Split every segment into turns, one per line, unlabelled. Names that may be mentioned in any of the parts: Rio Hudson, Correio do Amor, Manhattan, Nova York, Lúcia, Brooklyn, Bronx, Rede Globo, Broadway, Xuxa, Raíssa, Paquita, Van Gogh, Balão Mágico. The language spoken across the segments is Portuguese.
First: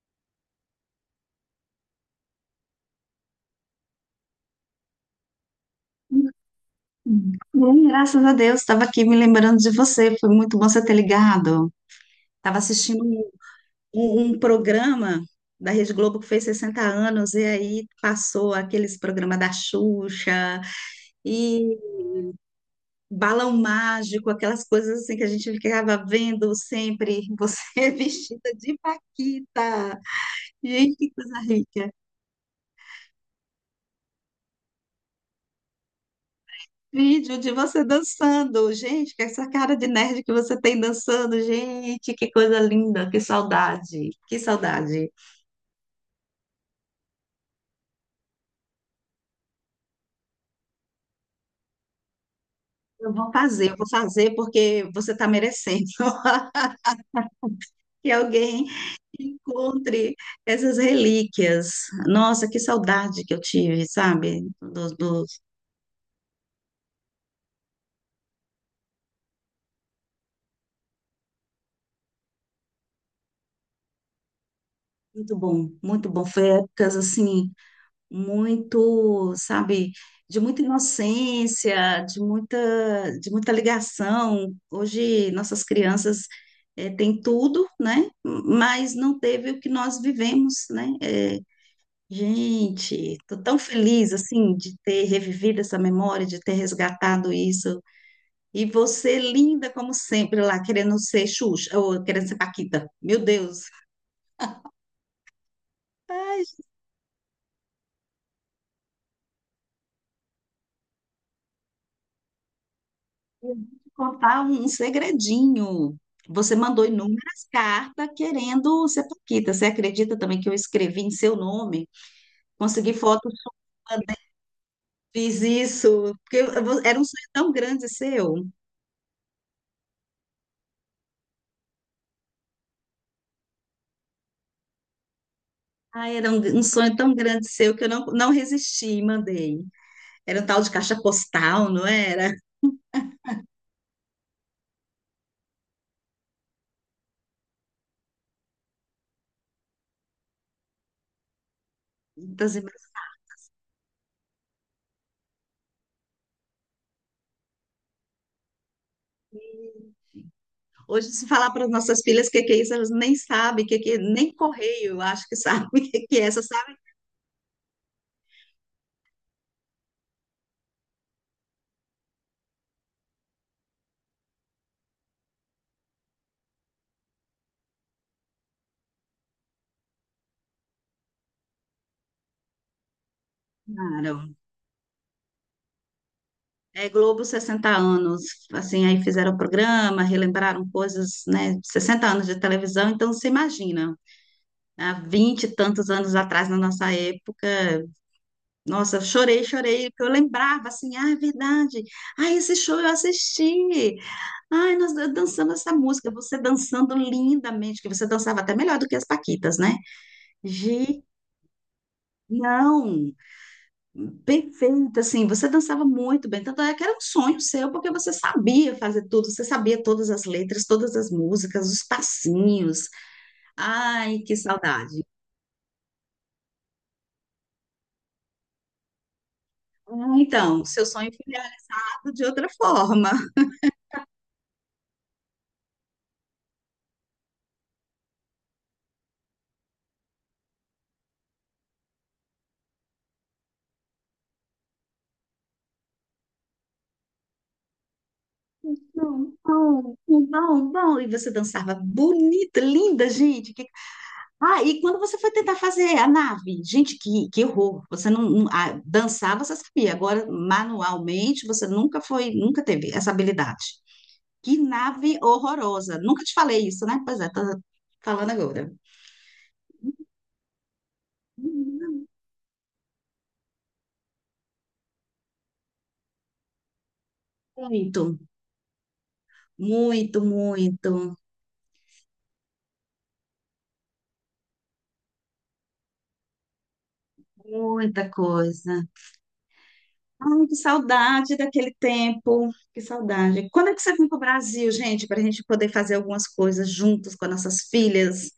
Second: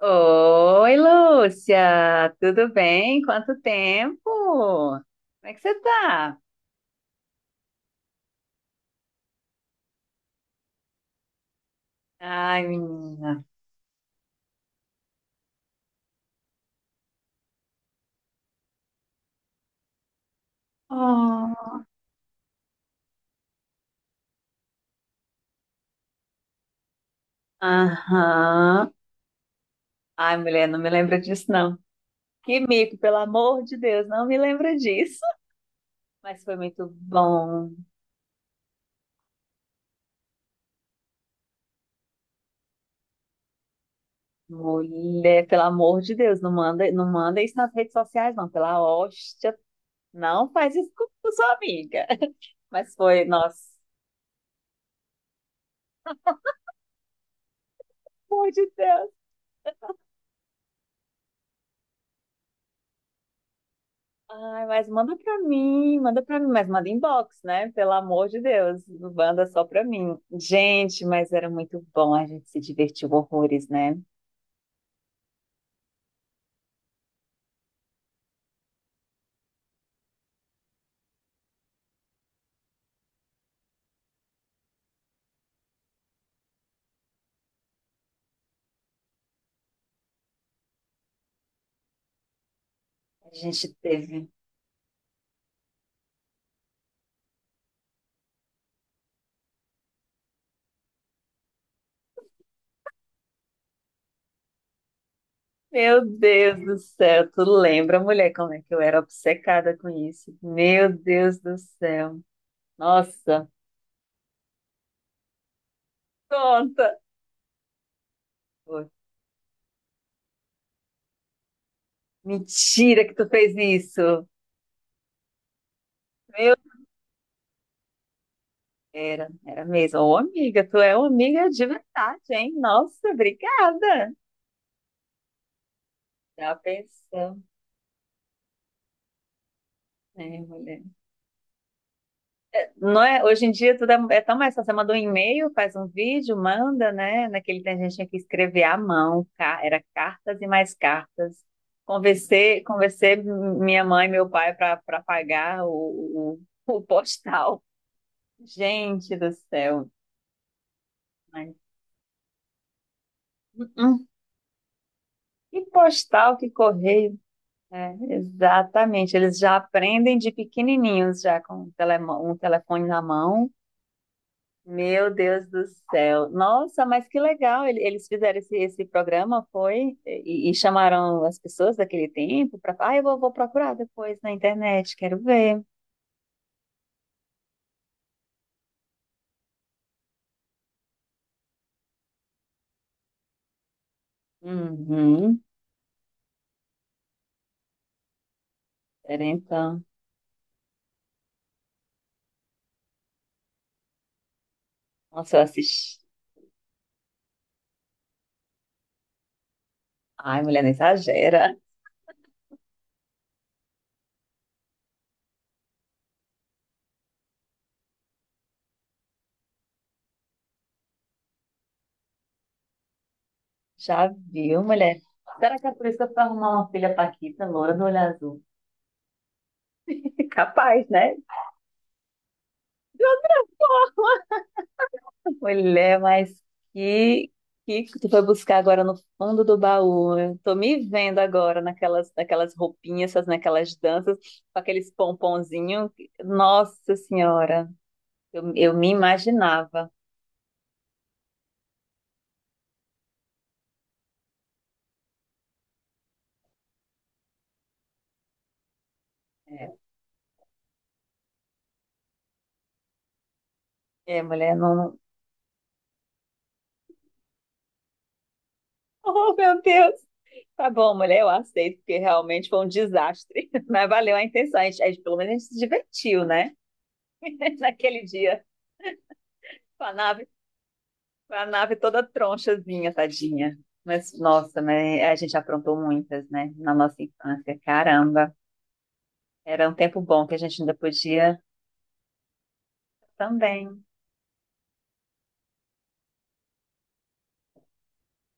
Oi, Lúcia, tudo bem? Quanto tempo? Como é que você tá?
Bom, graças a Deus, estava aqui me lembrando de você. Foi muito bom você ter ligado. Estava
Ai,
assistindo um,
menina.
um- um programa da Rede Globo que fez 60 anos, e aí passou aqueles programas da Xuxa
Oh.
e Balão Mágico, aquelas coisas assim que a gente ficava vendo sempre, você vestida de
Aham.
Paquita.
Ai, mulher, não me
Gente, que
lembra
coisa
disso, não.
rica.
Que mico, pelo amor de Deus, não me lembra disso. Mas foi muito
Vídeo de
bom,
você dançando. Gente, que é essa cara de nerd que você tem dançando. Gente, que coisa linda, que saudade, que saudade.
mulher, pelo amor de Deus, não manda, não manda isso nas redes sociais, não, pela hóstia. Não faz isso com sua amiga. Mas foi, nossa,
Eu vou fazer porque você está merecendo que
pelo amor de
alguém
Deus.
encontre essas relíquias. Nossa, que saudade que eu tive, sabe?
Ai, mas manda pra mim, mas manda inbox, né? Pelo amor de Deus, manda só pra mim. Gente, mas era muito bom, a gente se divertiu horrores, né?
Muito bom, muito bom. Foi épocas assim muito, sabe, de muita inocência, de muita ligação. Hoje nossas crianças têm tudo, né? Mas não teve o que nós vivemos, né? Gente,
A
estou tão
gente
feliz
teve.
assim de ter revivido essa memória, de ter resgatado isso. E você linda como sempre lá, querendo ser Xuxa, ou querendo ser Paquita. Meu Deus.
Meu Deus do céu, tu lembra, mulher, como é que eu era obcecada com isso? Meu Deus do céu. Nossa,
Contar um segredinho. Você mandou
conta.
inúmeras cartas querendo
Pô,
ser Paquita. Você acredita também que eu escrevi em seu nome? Consegui
mentira que tu
fotos,
fez isso.
fiz isso. Porque
Meu,
era um sonho tão grande seu.
era mesmo. Ô, amiga, tu é uma amiga de verdade, hein? Nossa, obrigada.
Ah, era um,
Já
um sonho tão
pensou?
grande seu que eu não resisti e mandei.
É,
Era um tal de
mulher.
caixa postal, não era?
Não é, hoje em dia tudo é tão mais fácil. Você manda um e-mail, faz um vídeo, manda, né? Naquele tempo a gente tinha que escrever à mão, era cartas e mais cartas.
Muitas
Conversei minha mãe e meu pai para pagar o, o postal. Gente do céu.
Hoje, se falar
Mas,
para as nossas filhas o que que é isso, elas nem sabem,
hum, hum.
nem correio, eu acho que
Que
sabem o que que é,
postal,
só
que
sabem.
correio. É, exatamente. Eles já aprendem de pequenininhos, já com um telefone na mão. Meu Deus do céu. Nossa, mas que legal. Eles fizeram esse programa, foi? E chamaram as pessoas daquele tempo para. Ah, eu vou procurar depois
Claro.
na internet, quero ver.
É Globo 60 anos, assim, aí fizeram o programa, relembraram coisas, né, sessenta anos de televisão, então você imagina, há
Uhum.
20 e tantos anos atrás, na nossa época. Nossa, eu
Pera
chorei,
então.
chorei, porque eu lembrava assim, ah, é verdade. Ah, esse show eu assisti. Ai, nós
Nossa, eu
dançamos essa
assisti.
música, você dançando lindamente, que você dançava até melhor do que as Paquitas, né?
Ai, mulher, não
Gi,
exagera.
não, perfeito, assim, você dançava muito bem, tanto é que era um sonho seu, porque você sabia fazer tudo, você sabia todas as letras, todas as músicas, os passinhos.
Já
Ai, que
viu, mulher?
saudade.
Será que é por isso que eu fui arrumar uma filha paquita, loura do olho azul?
Então, seu
Capaz,
sonho
né?
foi realizado de outra forma.
Mulher, mas que, que tu foi buscar agora no fundo do baú? Eu tô me vendo agora naquelas roupinhas, naquelas danças, com aqueles pomponzinhos. Nossa Senhora, eu me
Bom,
imaginava.
bom, bom, bom. E você dançava bonita, linda, gente. Ah, e quando você foi tentar fazer a nave? Gente, que horror. Você dançar, você
É,
sabia. Agora, manualmente, você nunca foi, nunca teve essa habilidade.
é, mulher,
Que
não.
nave horrorosa. Nunca te falei isso, né? Pois é, tô falando agora.
Oh, meu Deus! Tá bom, mulher, eu aceito, porque
Muito,
realmente foi um desastre. Mas valeu a intenção. Pelo menos a gente se divertiu, né? Naquele dia, com a
muito,
nave.
muito,
A nave toda tronchazinha, tadinha. Mas, nossa, mas a gente aprontou muitas, né? Na nossa infância.
muita
Caramba.
coisa.
Era um tempo bom que a
Ai, que
gente ainda
saudade
podia
daquele tempo, que saudade. Quando é que
também.
você vem para o Brasil, gente, para a gente poder fazer algumas coisas juntos com as nossas filhas?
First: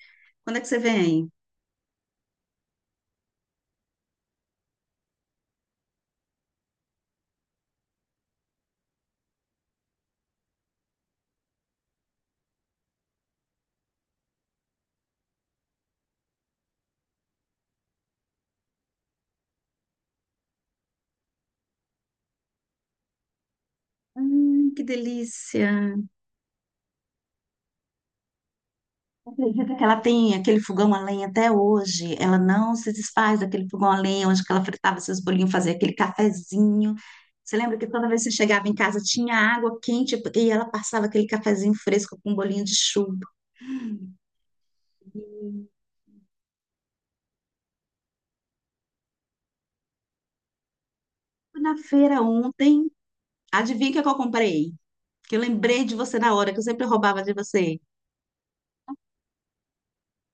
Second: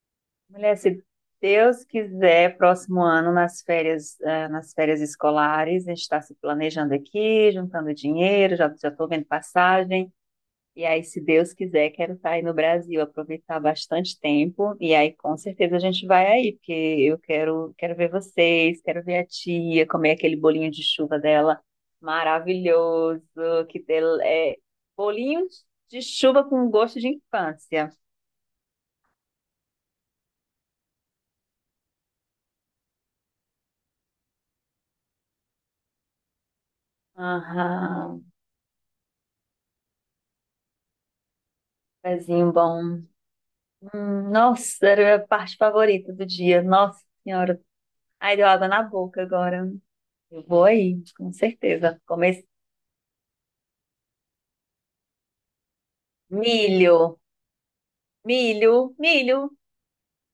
Quando é que
Mulher,
você
se
vem?
Deus quiser, próximo ano, nas férias escolares, a gente está se planejando aqui, juntando dinheiro, já já estou vendo passagem. E aí, se Deus quiser, quero estar aí no Brasil, aproveitar bastante tempo. E aí, com certeza, a gente vai aí, porque eu quero ver vocês, quero ver a tia, comer aquele bolinho de chuva dela maravilhoso, é
Que
bolinho
delícia.
de chuva com gosto de infância.
Acredita que ela tem aquele fogão a lenha até hoje. Ela não se desfaz daquele fogão a lenha onde que ela fritava seus bolinhos, fazia aquele cafezinho. Você lembra que toda
Aham,
vez que você chegava em casa tinha água quente e ela passava aquele cafezinho fresco com um
pezinho
bolinho de
bom.
chuva.
Nossa, era a parte favorita do dia. Nossa Senhora. Ai, deu água na boca agora. Eu vou aí, com
Fui na
certeza.
feira
Comer
ontem, adivinha o que é que eu comprei? Que eu lembrei de você na hora, que eu sempre
milho.
roubava de você.
Milho, milho,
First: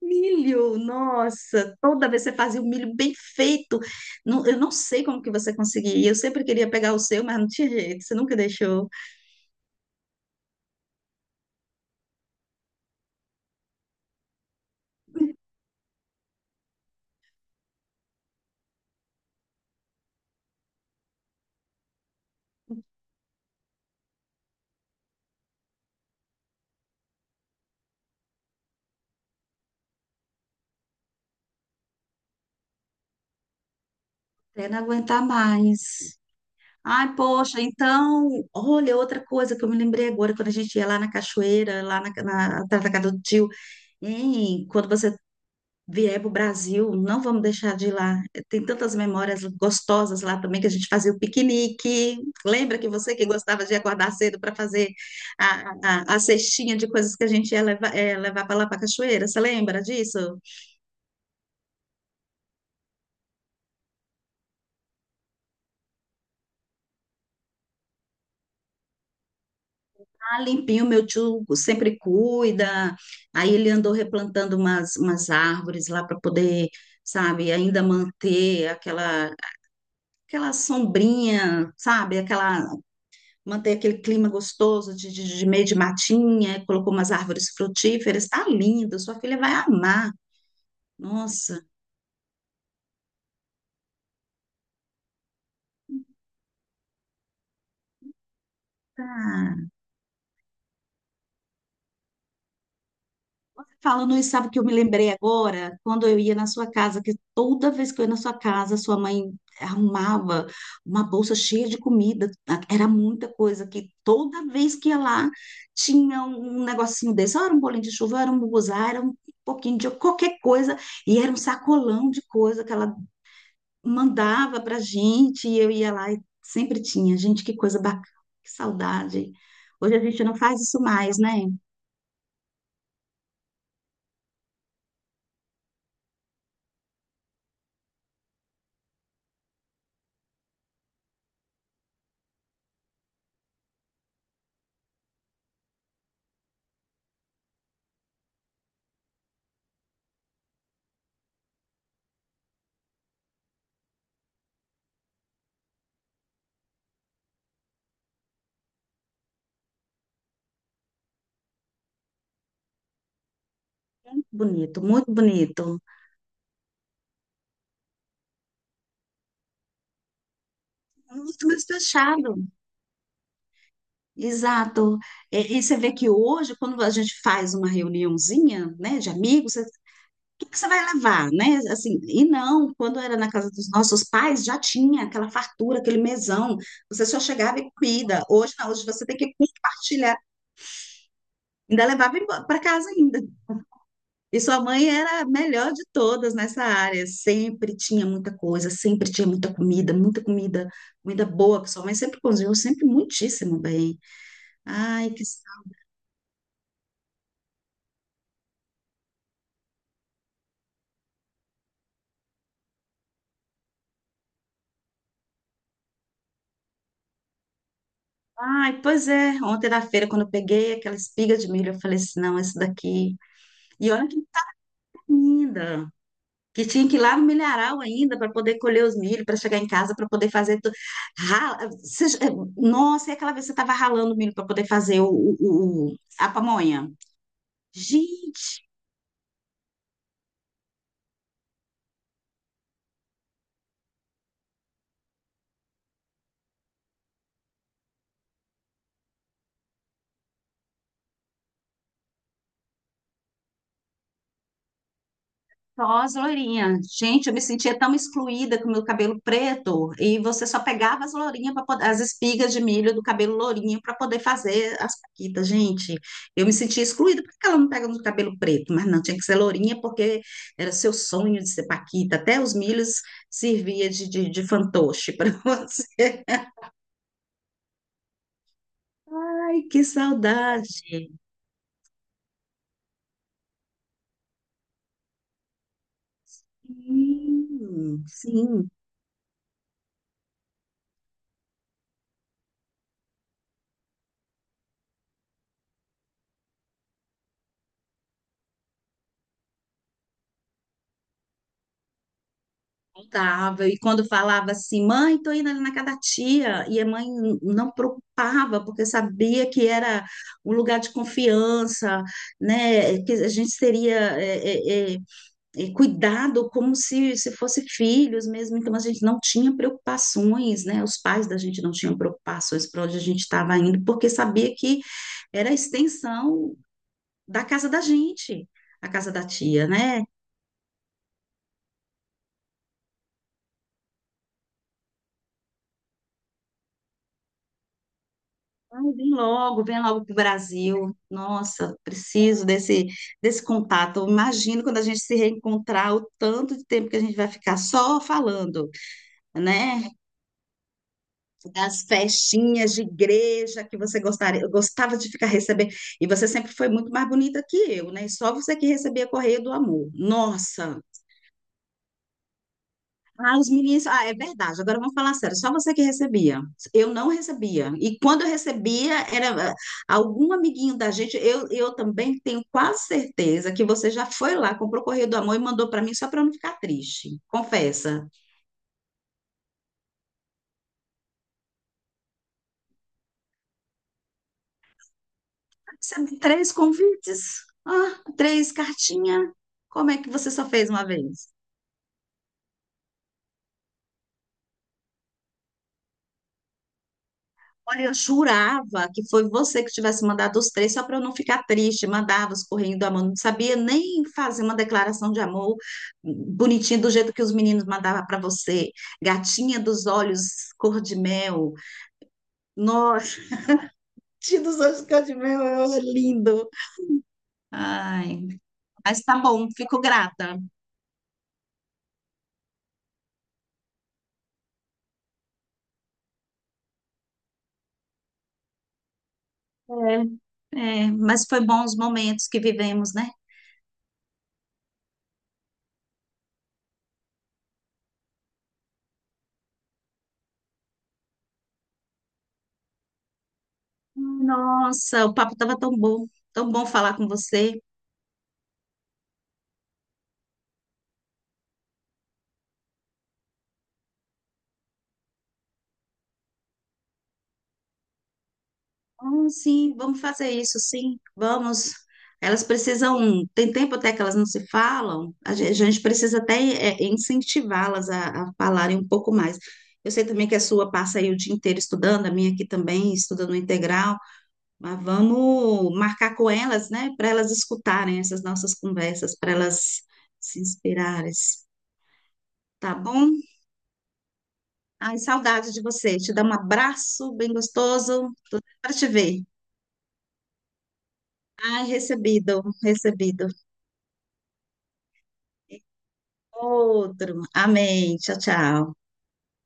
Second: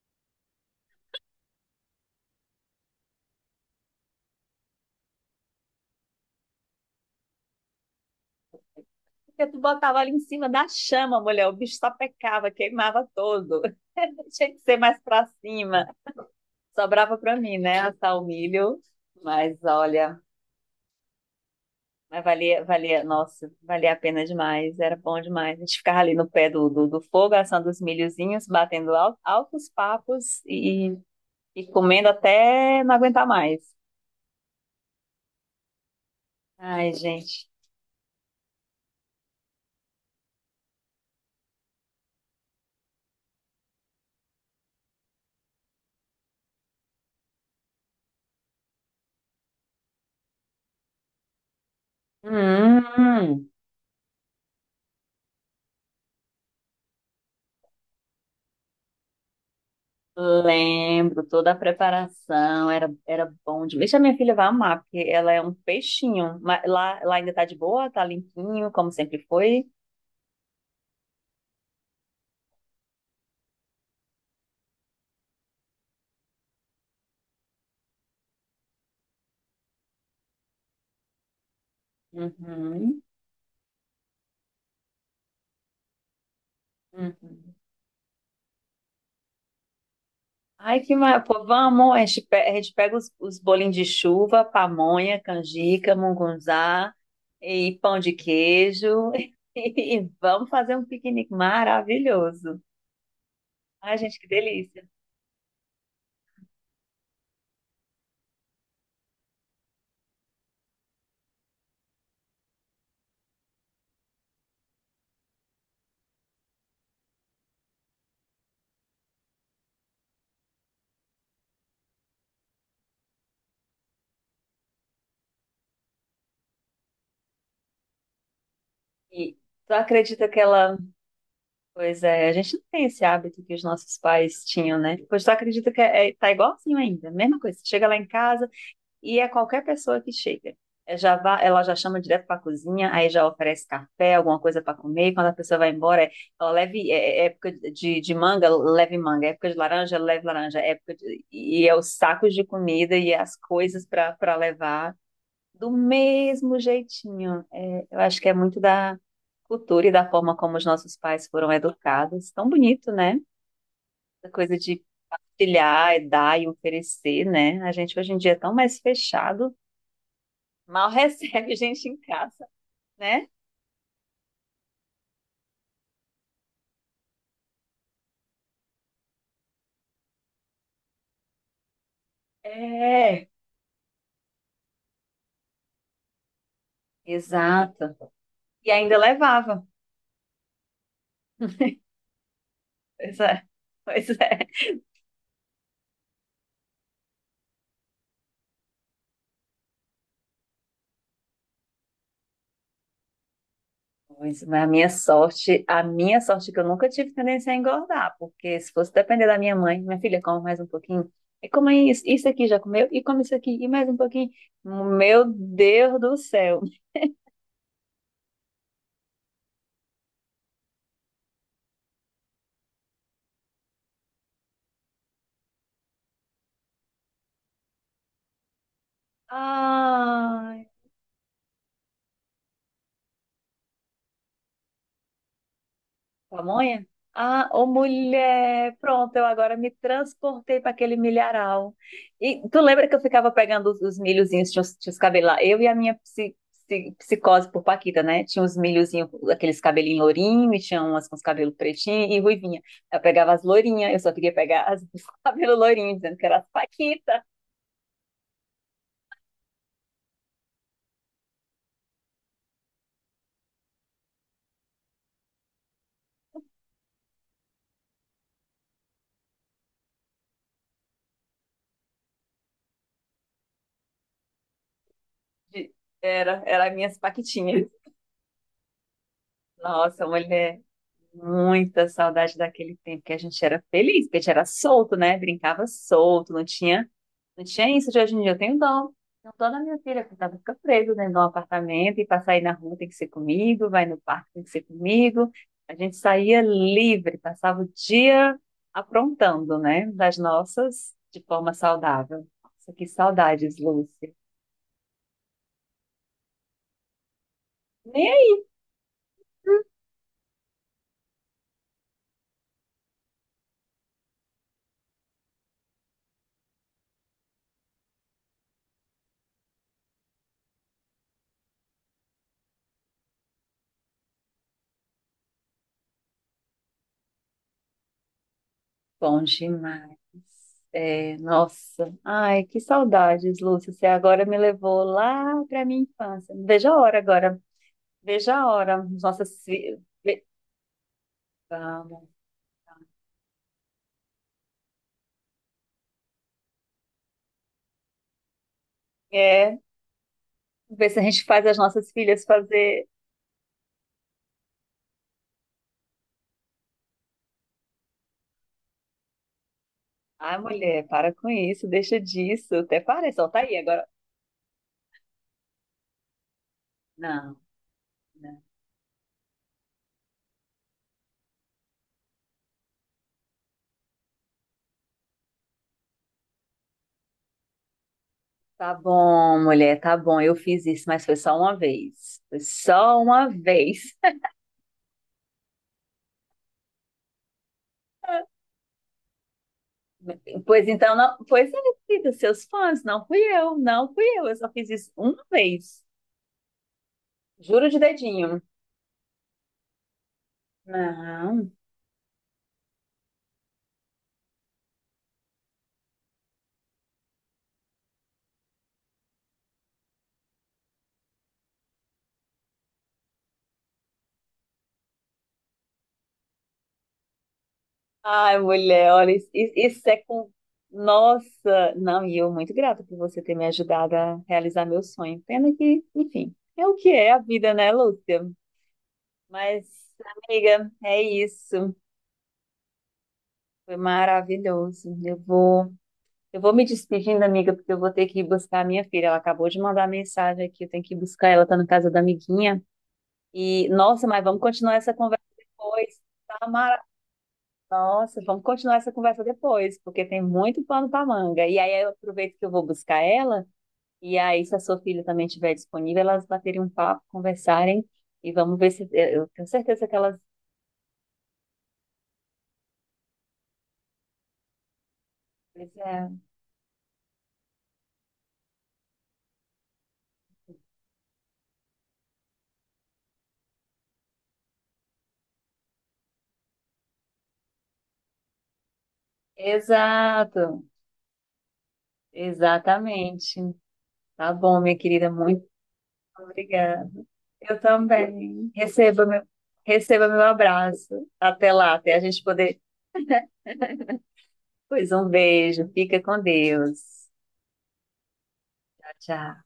Milho, nossa, toda vez você fazia o milho bem feito. Eu não sei como que você conseguia. Eu sempre queria pegar o seu, mas não tinha jeito, você nunca deixou.
porque tu botava ali em cima da chama, mulher, o bicho só pecava, queimava todo. Tinha que ser mais pra cima. Sobrava pra mim, né, assar o milho. Mas olha, mas valia, nossa, valia a pena demais, era bom demais. A gente ficava ali no pé do fogo, assando os milhozinhos, batendo altos papos e comendo até não aguentar mais.
Até não aguentar mais.
Ai,
Ai,
gente.
poxa, então, olha, outra coisa que eu me lembrei agora, quando a gente ia lá na cachoeira, lá na, atrás da casa do tio, hein, quando você vier para o Brasil, não vamos deixar de ir lá. Tem tantas memórias gostosas lá também que a gente fazia o piquenique. Lembra
Hum.
que você que
Hum.
gostava de acordar cedo para fazer a cestinha de coisas que a gente ia levar para lá para a cachoeira? Você lembra disso?
Lembro, toda a preparação era bom demais. Deixa, a minha filha vai amar, porque ela é um peixinho. Mas lá ainda tá de boa, tá limpinho, como sempre foi.
Ah, limpinho, meu tio sempre cuida. Aí ele andou replantando umas árvores lá para poder, sabe, ainda manter aquela sombrinha, sabe, aquela
Uhum,
manter aquele clima gostoso de meio de matinha, colocou umas árvores
uhum.
frutíferas, tá lindo, sua filha vai amar.
Ai, que maravilha. Pô,
Nossa,
vamos, a gente pega os bolinhos de chuva, pamonha, canjica, mungunzá e pão de queijo
tá.
e vamos fazer um piquenique maravilhoso. Ai,
Falando
gente, que
isso, sabe o que eu me
delícia.
lembrei agora? Quando eu ia na sua casa, que toda vez que eu ia na sua casa, sua mãe arrumava uma bolsa cheia de comida, era muita coisa, que toda vez que ia lá, tinha um negocinho desse, ou era um bolinho de chuva, ou era um buguzá, era um pouquinho de qualquer coisa, e era um sacolão de coisa que ela mandava pra gente e eu ia lá e sempre tinha. Gente, que coisa bacana, que saudade.
E tu
Hoje a gente
acredita
não
que
faz
ela.
isso mais, né?
Pois é, a gente não tem esse hábito que os nossos pais tinham, né? Pois tu acredita que tá igualzinho ainda, mesma coisa. Você chega lá em casa e é qualquer pessoa que chega. É, já vá, ela já chama direto para a cozinha, aí já oferece café, alguma coisa para comer. Quando a pessoa vai embora, é, ó, leve, é época de manga, leve manga. É época de laranja, leve laranja. É época e é os sacos de comida e as coisas para levar do mesmo jeitinho. É, eu acho que é muito da cultura e da forma como os nossos pais foram educados. Tão bonito, né?
Muito
Essa coisa
bonito,
de
muito bonito.
partilhar, e dar e oferecer, né? A gente hoje em dia é tão mais fechado, mal
Muito
recebe
mais
gente em casa,
fechado.
né?
Exato. É, e, você vê que hoje, quando a gente faz uma reuniãozinha, né, de amigos, o que que você vai levar, né? Assim, e não, quando era
É,
na casa dos nossos pais, já tinha aquela fartura, aquele mesão. Você só chegava e
exato.
comida. Hoje não,
E
hoje
ainda
você tem que
levava.
compartilhar. Ainda levava para casa
Pois
ainda.
é, pois
E
é.
sua mãe era a melhor de todas nessa área, sempre tinha muita coisa, sempre tinha muita comida, comida boa, que sua mãe sempre cozinhou, sempre muitíssimo bem.
Pois, mas a minha
Ai, que. sa-
sorte, a minha sorte é que eu nunca tive tendência a engordar, porque se fosse depender da minha mãe, minha filha, come mais um pouquinho, e come isso, isso aqui já comeu, e come isso aqui, e mais um pouquinho. Meu Deus do céu.
Ai, pois é, ontem na feira, quando eu peguei aquela espiga de milho, eu falei assim: não, esse daqui. E olha que linda, que tinha que ir lá no milharal ainda para poder colher os milho, para chegar em casa, para poder fazer
Ai.
tudo. Rala... Você- Nossa, e aquela vez você estava ralando o milho para poder fazer a
Pamonha?
pamonha?
Ah, ô
Gente,
mulher, pronto, eu agora me transportei para aquele milharal. E tu lembra que eu ficava pegando os milhozinhos, tinha os cabelo lá? Eu e a minha psicose por Paquita, né? Tinha os milhozinhos, aqueles cabelinhos lourinhos, e tinha umas com os cabelos pretinhos e ruivinha. Eu pegava as lourinhas, eu só queria pegar as, os cabelos lourinhos,
pós
dizendo que era as
loirinha.
Paquita.
Gente, eu me sentia tão excluída com o meu cabelo preto. E você só pegava as lourinhas para poder, as espigas de milho do cabelo lourinho para poder fazer as paquitas. Gente, eu me sentia excluída. Por que ela não pega no cabelo preto? Mas não, tinha que ser lourinha porque era seu sonho de ser paquita. Até os milhos servia de fantoche para
De-
você.
era as minhas Paquitinhas.
Ai, que
Nossa, mulher.
saudade.
Muita saudade daquele tempo que a gente era feliz, porque a gente era solto, né? Brincava solto, não tinha isso de hoje em dia. Eu tenho
Sim.
dó. Tenho dó da minha filha, que tava, fica presa dentro de um apartamento e para sair na rua tem que ser comigo, vai no parque tem que ser comigo. A gente saía livre, passava o dia aprontando, né? Das nossas, de forma saudável. Nossa, que saudades,
Contava, e quando
Lúcia.
falava assim, mãe, tô indo ali na casa da tia, e a mãe não preocupava, porque sabia que era um lugar de confiança, né, que a gente teria cuidado como se fosse filhos mesmo, então a gente não tinha preocupações, né, os pais da gente não tinham preocupações para onde a gente estava indo, porque sabia que era a extensão da casa da gente, a casa da
Bom
tia,
demais.
né.
É, nossa, ai, que saudades, Lúcia. Você agora me levou lá para minha infância. Veja a hora agora, veja a hora.
Ai,
Nossas filhas.
vem logo para o Brasil. Nossa,
Vamos.
preciso desse contato. Eu imagino quando a gente se reencontrar, o tanto de tempo que a gente vai ficar só falando,
É,
né?
ver se a gente faz as
Das
nossas filhas
festinhas de
fazer.
igreja que você gostaria, eu gostava de ficar recebendo. E você sempre foi muito mais bonita que eu, né? Só você que recebia correio do amor.
Ai,
Nossa!
mulher, para com isso, deixa disso. Até parece, ó,
Ah,
tá
os
aí agora.
meninos. Ah, é verdade. Agora vamos falar sério. Só você que recebia. Eu não
Não,
recebia. E quando eu
não.
recebia, era algum amiguinho da gente. Eu também tenho quase certeza que você já foi lá, comprou o Correio do Amor e mandou para mim só para eu não ficar triste. Confessa.
Tá bom, mulher, tá bom. Eu fiz isso, mas foi só uma vez. Foi só uma vez.
Recebi três convites. Ah, três cartinhas. Como é que você só
Pois
fez uma
então, não,
vez?
pois é, querida, seus fãs, não fui eu, não fui eu só fiz isso uma vez. Juro de
Olha, eu
dedinho.
jurava que foi você que tivesse mandado os três só para eu não ficar
Não.
triste. Mandava os correndo da mão, não sabia nem fazer uma declaração de amor bonitinha do jeito que os meninos mandavam para você. Gatinha dos olhos cor de mel. Nossa, gatinha dos olhos cor de mel é lindo. Ai,
Ai, mulher,
mas
olha,
tá
isso,
bom, fico
isso é com.
grata.
Nossa! Não, e eu muito grata por você ter me ajudado a realizar meu sonho. Pena que, enfim, é o que é a vida, né, Lúcia? Mas, amiga,
É, é,
é
mas foi bom
isso.
os momentos que vivemos, né?
Foi maravilhoso. Eu vou me despedindo, amiga, porque eu vou ter que ir buscar a minha filha. Ela acabou de mandar mensagem aqui, eu tenho que ir buscar ela, tá na casa da amiguinha. E, nossa, mas vamos continuar essa
Nossa, o
conversa
papo estava
depois. Tá
tão bom
mara...
falar com você.
Nossa, vamos continuar essa conversa depois, porque tem muito pano pra manga. E aí eu aproveito que eu vou buscar ela, e aí se a sua filha também estiver disponível, elas baterem um papo, conversarem, e vamos ver se... Eu
Ah,
tenho
sim,
certeza que
vamos
elas...
fazer isso, sim, vamos. Elas precisam, tem tempo até que elas não se falam, a gen- a
Pois
gente,
é.
precisa até incentivá-las a falarem um pouco mais. Eu sei também que a sua passa aí o dia inteiro estudando, a minha aqui também, estuda no integral, mas vamos marcar com elas, né, para elas escutarem essas nossas conversas, para elas se
Exato,
inspirarem, tá bom?
exatamente. Tá bom, minha
Ai,
querida, muito
saudade de você, te dá um
obrigada.
abraço bem
Eu
gostoso, tô
também.
para te
Receba meu,
ver.
receba meu abraço. Até
Ai,
lá, até a gente
recebido,
poder.
recebido.
Pois um beijo. Fica com Deus.
Outro. Amém. Tchau, tchau.
Tchau, tchau.